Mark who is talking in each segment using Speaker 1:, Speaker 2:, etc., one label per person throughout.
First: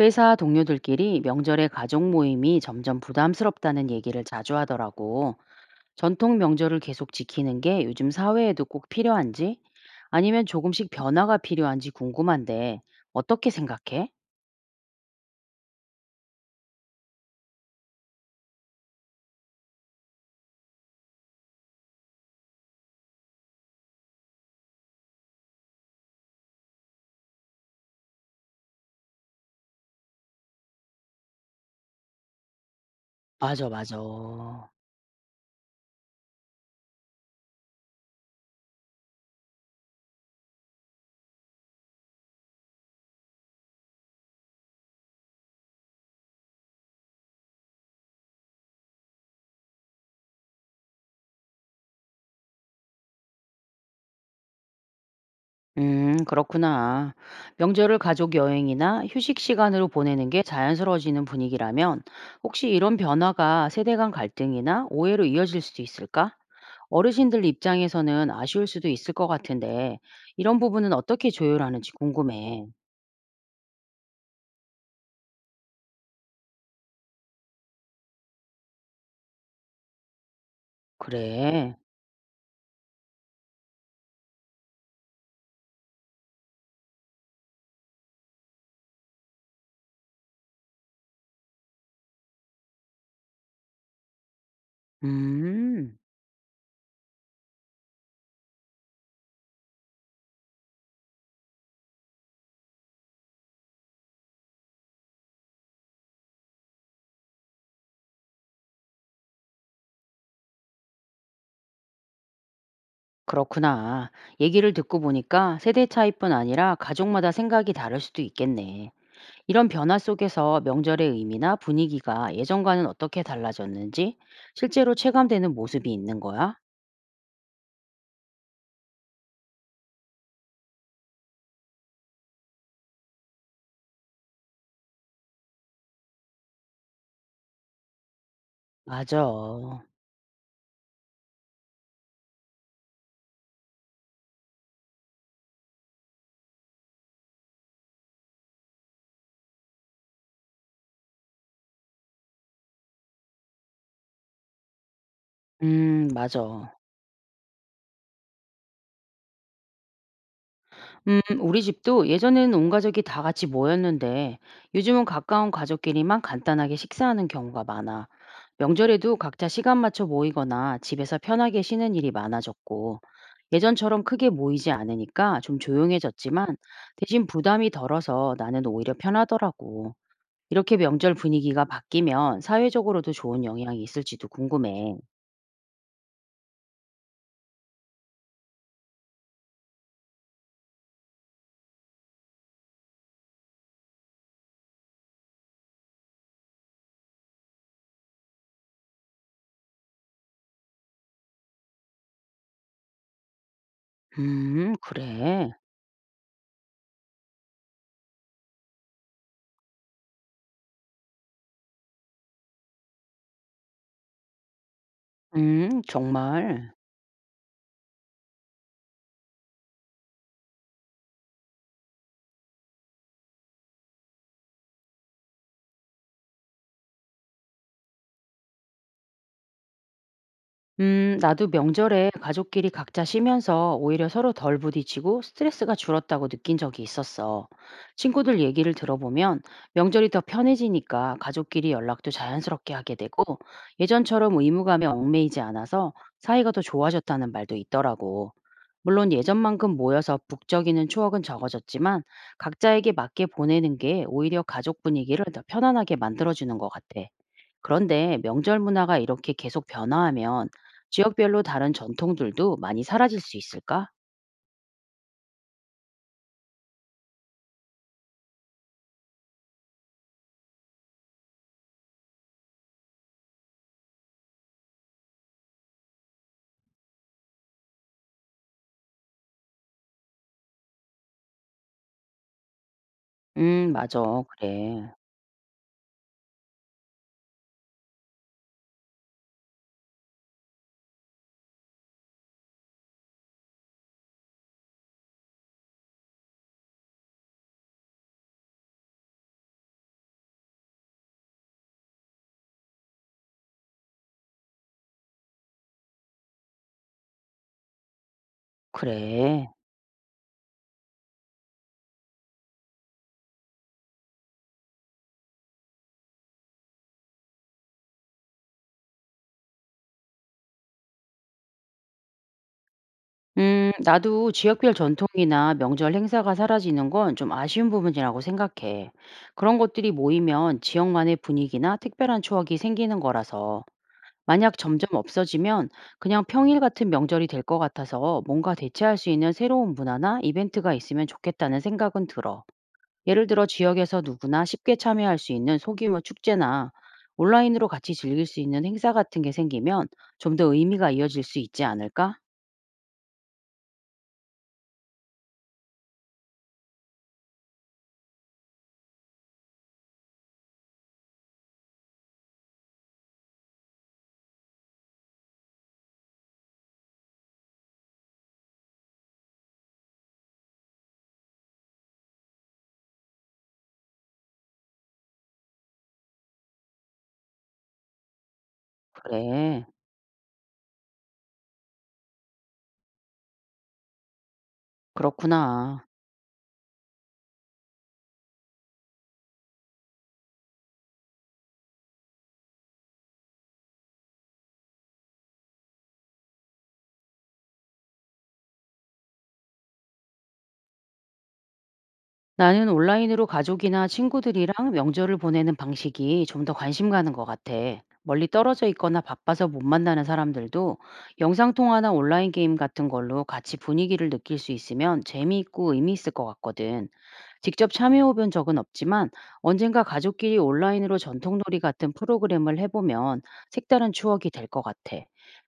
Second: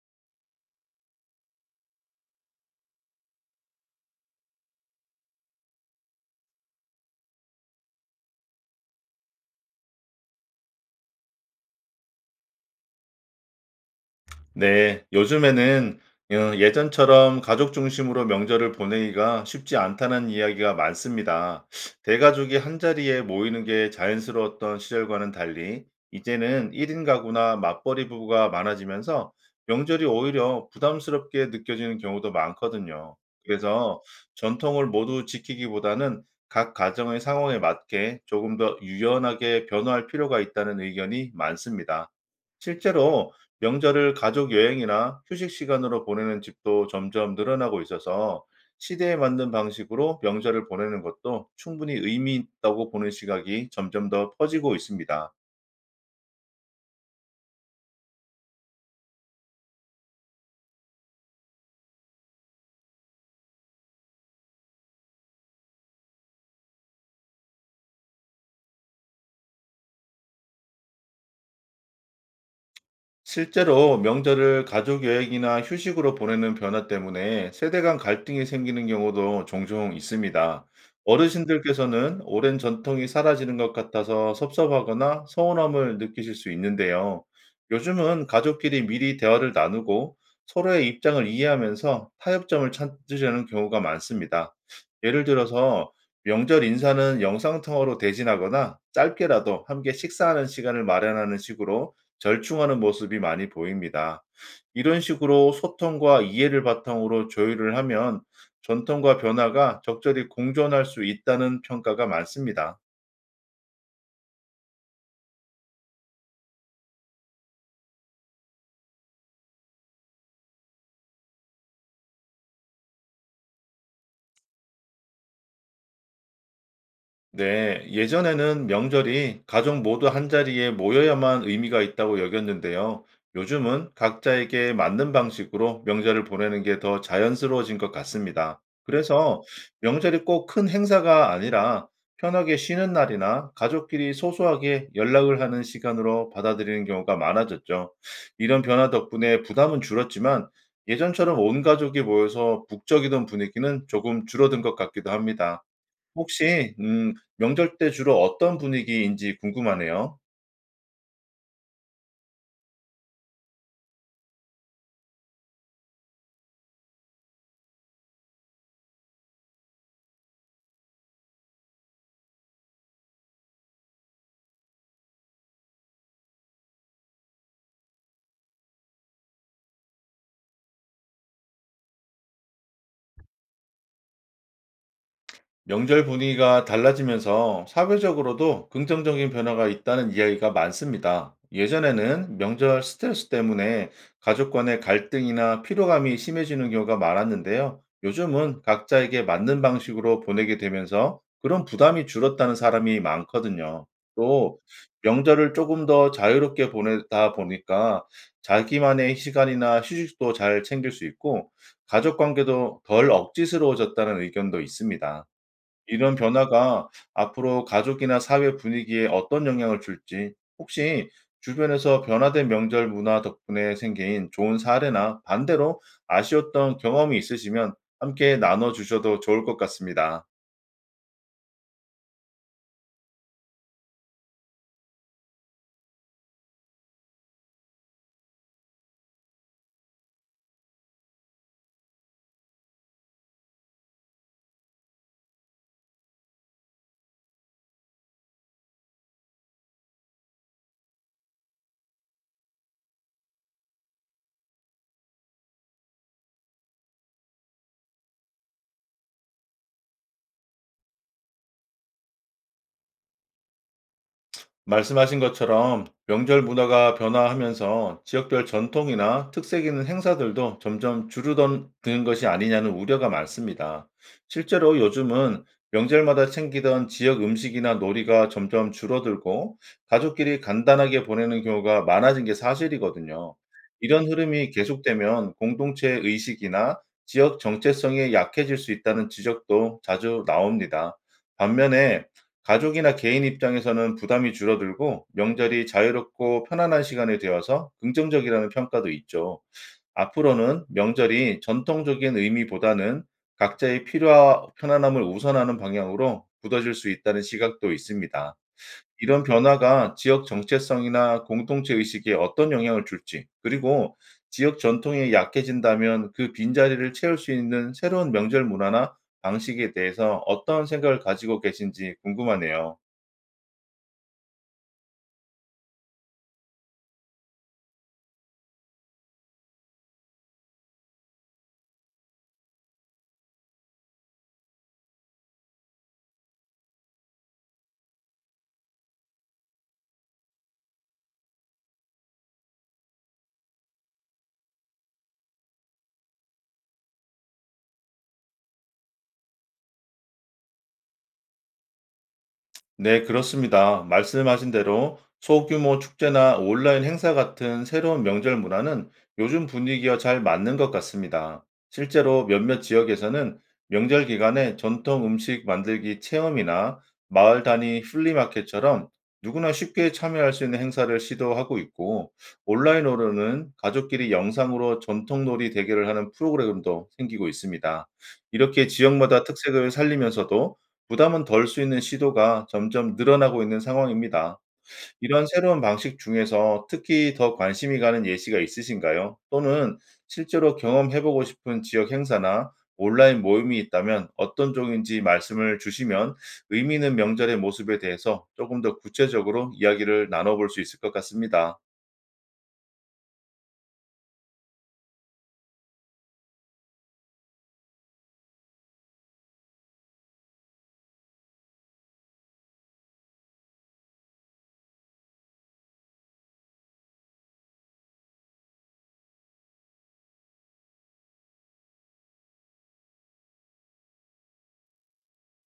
Speaker 1: 회사 동료들끼리 명절에 가족 모임이 점점 부담스럽다는 얘기를 자주 하더라고. 전통 명절을 계속 지키는 게 요즘 사회에도 꼭 필요한지, 아니면 조금씩 변화가 필요한지 궁금한데, 어떻게 생각해?
Speaker 2: 네, 요즘에는 예전처럼 가족 중심으로 명절을 보내기가 쉽지 않다는 이야기가 많습니다. 대가족이 한자리에 모이는 게 자연스러웠던 시절과는 달리, 이제는 1인 가구나 맞벌이 부부가 많아지면서 명절이 오히려 부담스럽게 느껴지는 경우도 많거든요.
Speaker 1: 맞아, 맞아.
Speaker 2: 그래서 전통을 모두 지키기보다는 각 가정의 상황에 맞게 조금 더 유연하게 변화할 필요가 있다는 의견이 많습니다. 실제로 명절을 가족 여행이나 휴식 시간으로 보내는 집도 점점 늘어나고 있어서, 시대에 맞는 방식으로 명절을 보내는 것도 충분히 의미 있다고 보는 시각이 점점 더 퍼지고 있습니다.
Speaker 1: 그렇구나. 명절을 가족 여행이나 휴식 시간으로 보내는 게 자연스러워지는 분위기라면, 혹시 이런 변화가 세대 간 갈등이나 오해로 이어질 수도 있을까? 어르신들 입장에서는 아쉬울 수도 있을 것 같은데, 이런 부분은 어떻게 조율하는지 궁금해.
Speaker 2: 실제로 명절을 가족 여행이나 휴식으로 보내는 변화 때문에 세대 간 갈등이 생기는 경우도 종종 있습니다.
Speaker 1: 그래.
Speaker 2: 어르신들께서는 오랜 전통이 사라지는 것 같아서 섭섭하거나 서운함을 느끼실 수 있는데요. 요즘은 가족끼리 미리 대화를 나누고 서로의 입장을 이해하면서 타협점을 찾으려는 경우가 많습니다. 예를 들어서,
Speaker 1: 음,
Speaker 2: 명절 인사는 영상통화로 대신하거나 짧게라도 함께 식사하는 시간을 마련하는 식으로 절충하는 모습이 많이 보입니다. 이런 식으로 소통과 이해를 바탕으로 조율을 하면 전통과 변화가 적절히 공존할 수 있다는 평가가 많습니다.
Speaker 1: 그렇구나. 얘기를 듣고 보니까 세대 차이뿐 아니라 가족마다 생각이 다를 수도 있겠네. 이런 변화 속에서 명절의 의미나 분위기가 예전과는 어떻게 달라졌는지 실제로 체감되는 모습이 있는 거야?
Speaker 2: 네, 예전에는 명절이 가족 모두 한자리에 모여야만 의미가 있다고 여겼는데요. 요즘은 각자에게 맞는 방식으로 명절을 보내는 게 더 자연스러워진 것 같습니다.
Speaker 1: 맞아.
Speaker 2: 그래서 명절이 꼭 큰 행사가 아니라 편하게 쉬는 날이나 가족끼리 소소하게 연락을 하는 시간으로 받아들이는 경우가 많아졌죠. 이런 변화 덕분에 부담은 줄었지만 예전처럼 온 가족이 모여서 북적이던 분위기는 조금 줄어든 것 같기도 합니다.
Speaker 1: 맞아.
Speaker 2: 혹시 명절 때 주로 어떤 분위기인지 궁금하네요.
Speaker 1: 우리 집도 예전에는 온 가족이 다 같이 모였는데 요즘은 가까운 가족끼리만 간단하게 식사하는 경우가 많아. 명절에도 각자 시간 맞춰 모이거나 집에서 편하게 쉬는 일이 많아졌고 예전처럼 크게 모이지 않으니까 좀 조용해졌지만 대신 부담이 덜어서 나는 오히려 편하더라고. 이렇게 명절 분위기가 바뀌면 사회적으로도 좋은 영향이 있을지도 궁금해.
Speaker 2: 명절 분위기가 달라지면서 사회적으로도 긍정적인 변화가 있다는 이야기가 많습니다. 예전에는 명절 스트레스 때문에 가족 간의 갈등이나 피로감이 심해지는 경우가 많았는데요. 요즘은 각자에게 맞는 방식으로 보내게 되면서 그런 부담이 줄었다는 사람이 많거든요. 또
Speaker 1: 그래.
Speaker 2: 명절을 조금 더 자유롭게 보내다 보니까 자기만의 시간이나 휴식도 잘 챙길 수 있고, 가족 관계도 덜 억지스러워졌다는 의견도 있습니다. 이런
Speaker 1: 정말.
Speaker 2: 변화가 앞으로 가족이나 사회 분위기에 어떤 영향을 줄지, 혹시 주변에서 변화된 명절 문화 덕분에 생긴 좋은 사례나 반대로 아쉬웠던 경험이 있으시면 함께 나눠 주셔도 좋을 것 같습니다.
Speaker 1: 나도 명절에 가족끼리 각자 쉬면서 오히려 서로 덜 부딪히고 스트레스가 줄었다고 느낀 적이 있었어. 친구들 얘기를 들어보면 명절이 더 편해지니까 가족끼리 연락도 자연스럽게 하게 되고 예전처럼 의무감에 얽매이지 않아서 사이가 더 좋아졌다는 말도 있더라고. 물론 예전만큼 모여서 북적이는 추억은 적어졌지만 각자에게 맞게 보내는 게 오히려 가족 분위기를 더 편안하게 만들어주는 것 같아. 그런데 명절 문화가 이렇게 계속 변화하면 지역별로 다른 전통들도 많이 사라질 수 있을까?
Speaker 2: 말씀하신 것처럼 명절 문화가 변화하면서 지역별 전통이나 특색 있는 행사들도 점점 줄어드는 것이 아니냐는 우려가 많습니다. 실제로 요즘은 명절마다 챙기던 지역 음식이나 놀이가 점점 줄어들고, 가족끼리 간단하게 보내는 경우가 많아진 게 사실이거든요.
Speaker 1: 맞아.
Speaker 2: 이런 흐름이
Speaker 1: 그래.
Speaker 2: 계속되면 공동체 의식이나 지역 정체성이 약해질 수 있다는 지적도 자주 나옵니다. 반면에 가족이나 개인 입장에서는 부담이 줄어들고 명절이 자유롭고 편안한 시간이 되어서 긍정적이라는 평가도 있죠. 앞으로는 명절이 전통적인 의미보다는 각자의 필요와 편안함을 우선하는 방향으로 굳어질 수 있다는 시각도 있습니다. 이런
Speaker 1: 그래.
Speaker 2: 변화가 지역 정체성이나 공동체 의식에 어떤 영향을 줄지, 그리고 지역 전통이 약해진다면 그 빈자리를 채울 수 있는 새로운 명절 문화나 방식에 대해서 어떤 생각을 가지고 계신지 궁금하네요.
Speaker 1: 나도 지역별 전통이나 명절 행사가 사라지는 건 좀 아쉬운 부분이라고 생각해. 그런 것들이 모이면 지역만의 분위기나 특별한 추억이 생기는 거라서. 만약 점점 없어지면 그냥 평일 같은 명절이 될 것 같아서 뭔가 대체할 수 있는 새로운 문화나 이벤트가 있으면 좋겠다는 생각은 들어. 예를 들어 지역에서 누구나 쉽게 참여할 수 있는 소규모 축제나 온라인으로 같이 즐길 수 있는 행사 같은 게 생기면 좀 더 의미가 이어질 수 있지 않을까?
Speaker 2: 네, 그렇습니다. 말씀하신 대로 소규모 축제나 온라인 행사 같은 새로운 명절 문화는 요즘 분위기와 잘 맞는 것 같습니다. 실제로 몇몇 지역에서는 명절 기간에 전통 음식 만들기 체험이나 마을 단위 플리마켓처럼 누구나 쉽게 참여할 수 있는 행사를 시도하고 있고, 온라인으로는 가족끼리 영상으로 전통놀이 대결을 하는 프로그램도 생기고 있습니다. 이렇게 지역마다
Speaker 1: 그래,
Speaker 2: 특색을 살리면서도 부담은 덜 수 있는 시도가 점점 늘어나고 있는 상황입니다. 이런 새로운
Speaker 1: 그렇구나.
Speaker 2: 방식 중에서 특히 더 관심이 가는 예시가 있으신가요? 또는 실제로 경험해 보고 싶은 지역 행사나 온라인 모임이 있다면 어떤 쪽인지 말씀을 주시면 의미 있는 명절의 모습에 대해서 조금 더 구체적으로 이야기를 나눠 볼 수 있을 것 같습니다.
Speaker 1: 나는 온라인으로 가족이나 친구들이랑 명절을 보내는 방식이 좀 더 관심 가는 것 같아. 멀리 떨어져 있거나 바빠서 못 만나는 사람들도 영상통화나 온라인 게임 같은 걸로 같이 분위기를 느낄 수 있으면 재미있고 의미 있을 것 같거든. 직접 참여해본 적은 없지만 언젠가 가족끼리 온라인으로 전통놀이 같은 프로그램을 해보면 색다른 추억이 될 것 같아.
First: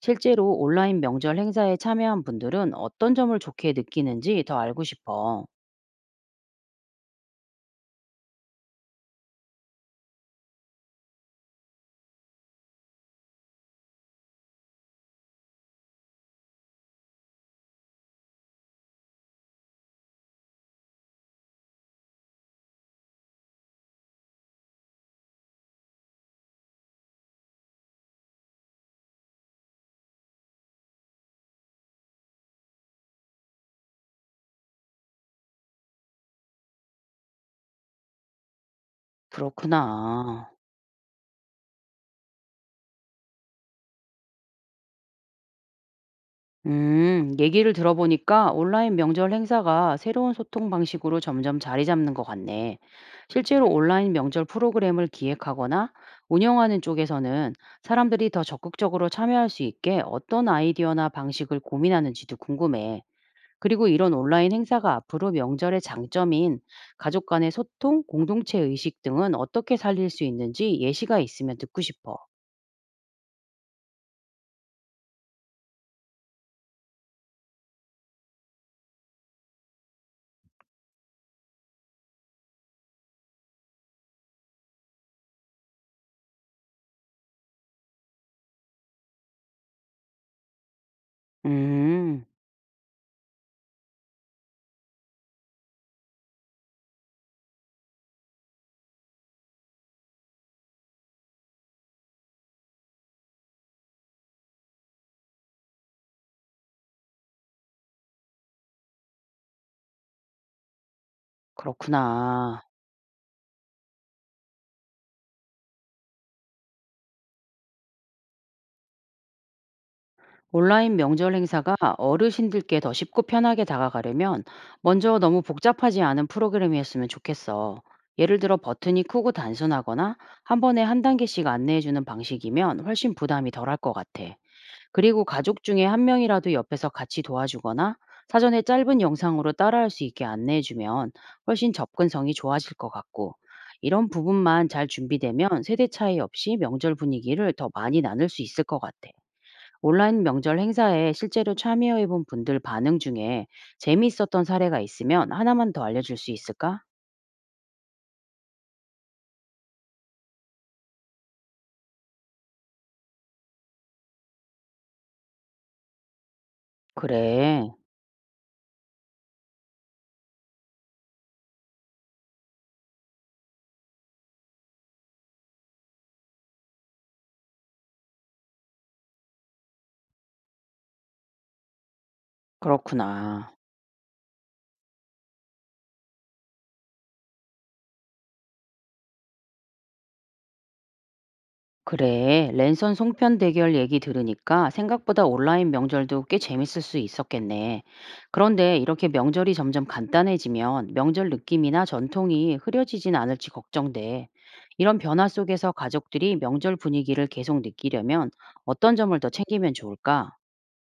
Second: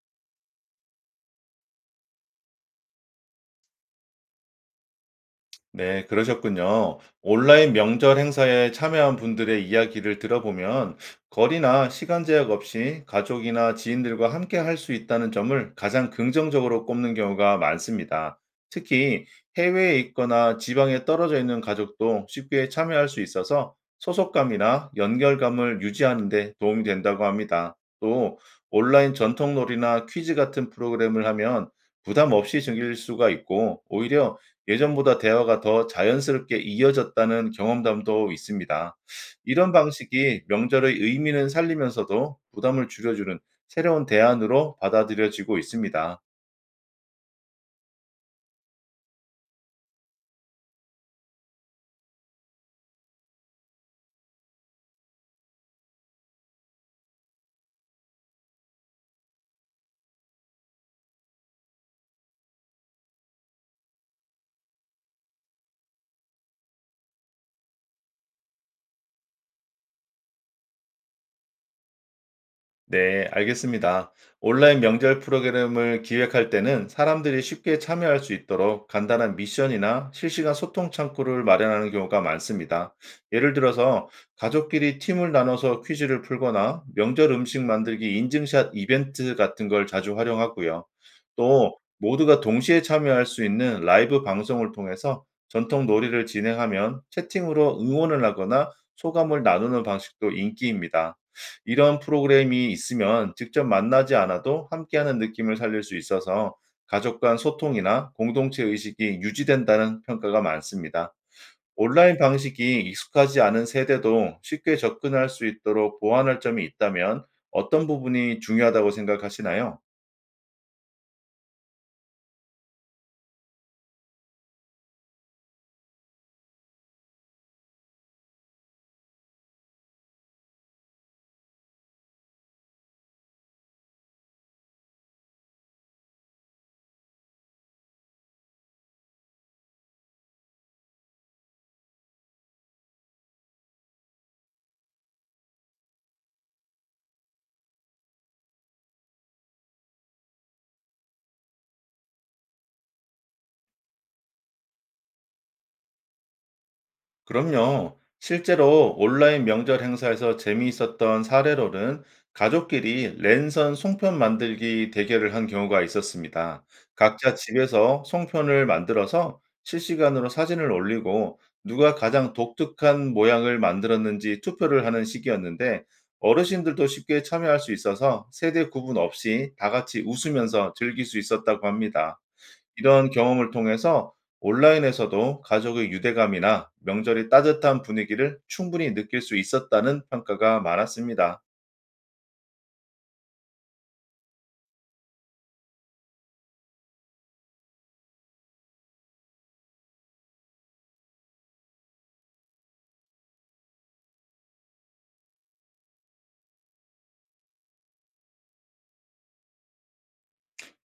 Speaker 1: 실제로 온라인 명절 행사에 참여한 분들은 어떤 점을 좋게 느끼는지 더 알고 싶어.
Speaker 2: 네, 그러셨군요. 온라인 명절 행사에 참여한 분들의 이야기를 들어보면 거리나 시간 제약 없이 가족이나 지인들과 함께 할 수 있다는 점을 가장 긍정적으로 꼽는 경우가 많습니다. 특히 해외에 있거나 지방에 떨어져 있는 가족도 쉽게 참여할 수 있어서 소속감이나 연결감을 유지하는 데 도움이 된다고 합니다. 또 온라인 전통놀이나 퀴즈 같은 프로그램을 하면 부담 없이 즐길 수가 있고, 오히려 예전보다 대화가 더 자연스럽게 이어졌다는 경험담도 있습니다. 이런 방식이
Speaker 1: 그렇구나.
Speaker 2: 명절의 의미는 살리면서도 부담을 줄여주는 새로운 대안으로 받아들여지고 있습니다.
Speaker 1: 얘기를 들어보니까 온라인 명절 행사가 새로운 소통 방식으로 점점 자리 잡는 것 같네. 실제로 온라인 명절 프로그램을 기획하거나 운영하는 쪽에서는 사람들이 더 적극적으로 참여할 수 있게 어떤 아이디어나 방식을 고민하는지도 궁금해. 그리고 이런 온라인 행사가 앞으로 명절의 장점인 가족 간의 소통, 공동체 의식 등은 어떻게 살릴 수 있는지 예시가 있으면 듣고 싶어.
Speaker 2: 네, 알겠습니다. 온라인 명절 프로그램을 기획할 때는 사람들이 쉽게 참여할 수 있도록 간단한 미션이나 실시간 소통 창구를 마련하는 경우가 많습니다. 예를 들어서, 가족끼리 팀을 나눠서 퀴즈를 풀거나 명절 음식 만들기 인증샷 이벤트 같은 걸 자주 활용하고요. 또
Speaker 1: 음,
Speaker 2: 모두가 동시에 참여할 수 있는 라이브 방송을 통해서 전통 놀이를 진행하면 채팅으로 응원을 하거나 소감을 나누는 방식도 인기입니다. 이런 프로그램이 있으면 직접 만나지 않아도 함께하는 느낌을 살릴 수 있어서 가족 간 소통이나 공동체 의식이 유지된다는 평가가 많습니다. 온라인
Speaker 1: 그렇구나.
Speaker 2: 방식이 익숙하지 않은 세대도 쉽게 접근할 수 있도록 보완할 점이 있다면 어떤 부분이 중요하다고 생각하시나요?
Speaker 1: 온라인 명절 행사가 어르신들께 더 쉽고 편하게 다가가려면 먼저 너무 복잡하지 않은 프로그램이었으면 좋겠어. 예를 들어 버튼이 크고 단순하거나 한 번에 한 단계씩 안내해주는 방식이면 훨씬 부담이 덜할 것 같아. 그리고 가족 중에 한 명이라도 옆에서 같이 도와주거나 사전에 짧은 영상으로 따라할 수 있게 안내해주면 훨씬 접근성이 좋아질 것 같고 이런 부분만 잘 준비되면 세대 차이 없이 명절 분위기를 더 많이 나눌 수 있을 것 같아. 온라인 명절 행사에 실제로 참여해 본 분들 반응 중에 재미있었던 사례가 있으면 하나만 더 알려줄 수 있을까?
Speaker 2: 그럼요. 실제로 온라인 명절 행사에서 재미있었던 사례로는 가족끼리 랜선 송편 만들기 대결을 한 경우가 있었습니다. 각자
Speaker 1: 그래,
Speaker 2: 집에서 송편을 만들어서 실시간으로 사진을 올리고, 누가 가장 독특한 모양을 만들었는지 투표를 하는 시기였는데, 어르신들도 쉽게 참여할 수 있어서 세대 구분 없이 다 같이 웃으면서 즐길 수 있었다고 합니다. 이런 경험을
Speaker 1: 그렇구나.
Speaker 2: 통해서 온라인에서도 가족의 유대감이나 명절의 따뜻한 분위기를 충분히 느낄 수 있었다는 평가가 많았습니다.
Speaker 1: 그래, 랜선 송편 대결 얘기 들으니까 생각보다 온라인 명절도 꽤 재밌을 수 있었겠네. 그런데 이렇게 명절이 점점 간단해지면 명절 느낌이나 전통이 흐려지진 않을지 걱정돼. 이런 변화 속에서 가족들이 명절 분위기를 계속 느끼려면 어떤 점을 더 챙기면 좋을까?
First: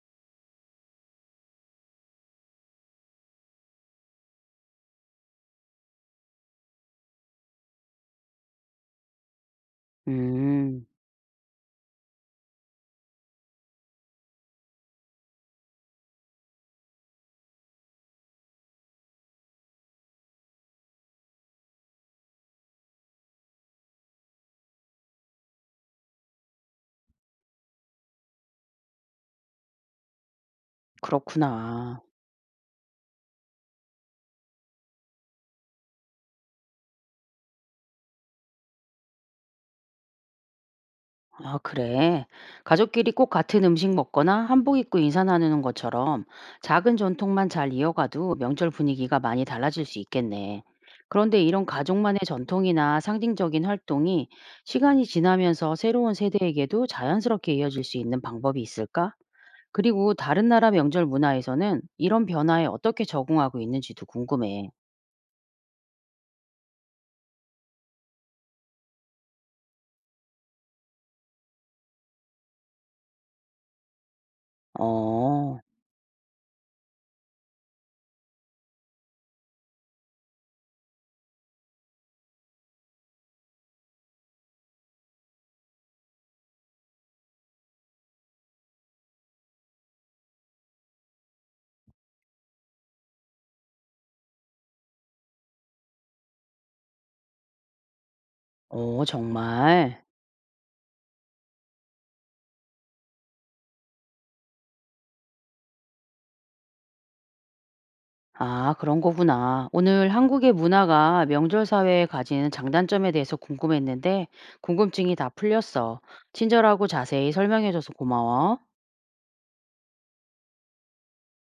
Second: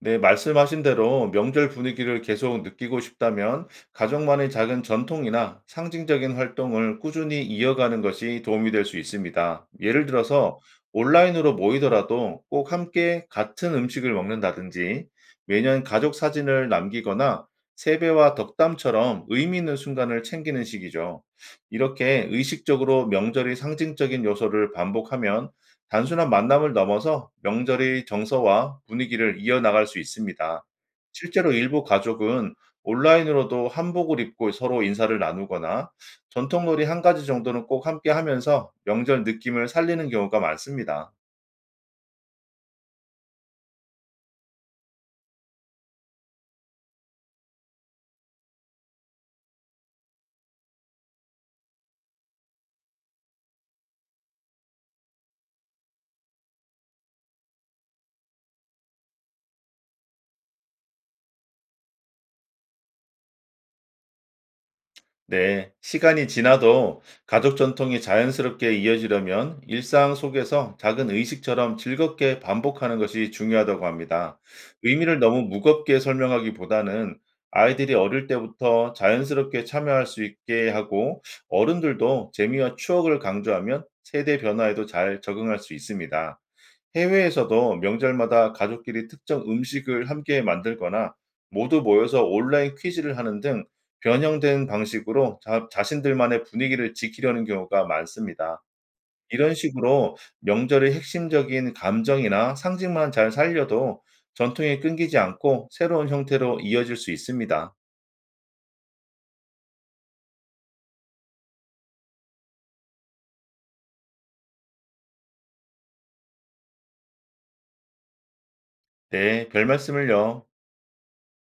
Speaker 2: 네, 말씀하신 대로 명절 분위기를 계속 느끼고 싶다면 가족만의 작은 전통이나 상징적인 활동을 꾸준히 이어가는 것이 도움이 될 수 있습니다. 예를 들어서,
Speaker 1: 음.
Speaker 2: 온라인으로 모이더라도 꼭 함께 같은 음식을 먹는다든지, 매년 가족 사진을 남기거나 세배와 덕담처럼 의미 있는 순간을 챙기는 식이죠. 이렇게 의식적으로 명절의 상징적인 요소를 반복하면 단순한 만남을 넘어서 명절의 정서와 분위기를 이어나갈 수 있습니다. 실제로 일부
Speaker 1: 그렇구나.
Speaker 2: 가족은 온라인으로도 한복을 입고 서로 인사를 나누거나 전통놀이 한 가지 정도는 꼭 함께 하면서 명절 느낌을 살리는 경우가 많습니다.
Speaker 1: 아, 그래. 가족끼리 꼭 같은 음식 먹거나 한복 입고 인사 나누는 것처럼 작은 전통만 잘 이어가도 명절 분위기가 많이 달라질 수 있겠네. 그런데 이런 가족만의 전통이나 상징적인 활동이 시간이 지나면서 새로운 세대에게도 자연스럽게 이어질 수 있는 방법이 있을까? 그리고 다른 나라 명절 문화에서는 이런 변화에 어떻게 적응하고 있는지도 궁금해.
Speaker 2: 네, 시간이 지나도 가족 전통이 자연스럽게 이어지려면 일상 속에서 작은 의식처럼 즐겁게 반복하는 것이 중요하다고 합니다. 의미를 너무
Speaker 1: 어,
Speaker 2: 무겁게 설명하기보다는 아이들이 어릴 때부터 자연스럽게 참여할 수 있게 하고, 어른들도 재미와 추억을 강조하면 세대 변화에도 잘 적응할 수 있습니다. 해외에서도 명절마다 가족끼리 특정 음식을 함께 만들거나 모두 모여서 온라인 퀴즈를 하는 등 변형된 방식으로 자신들만의 분위기를 지키려는 경우가 많습니다. 이런
Speaker 1: 정말.
Speaker 2: 식으로 명절의 핵심적인 감정이나 상징만 잘 살려도 전통이 끊기지 않고 새로운 형태로 이어질 수 있습니다.
Speaker 1: 아, 그런 거구나. 오늘 한국의 문화가 명절 사회에 가지는 장단점에 대해서 궁금했는데, 궁금증이 다 풀렸어. 친절하고 자세히 설명해줘서 고마워.
Speaker 2: 네, 별 말씀을요.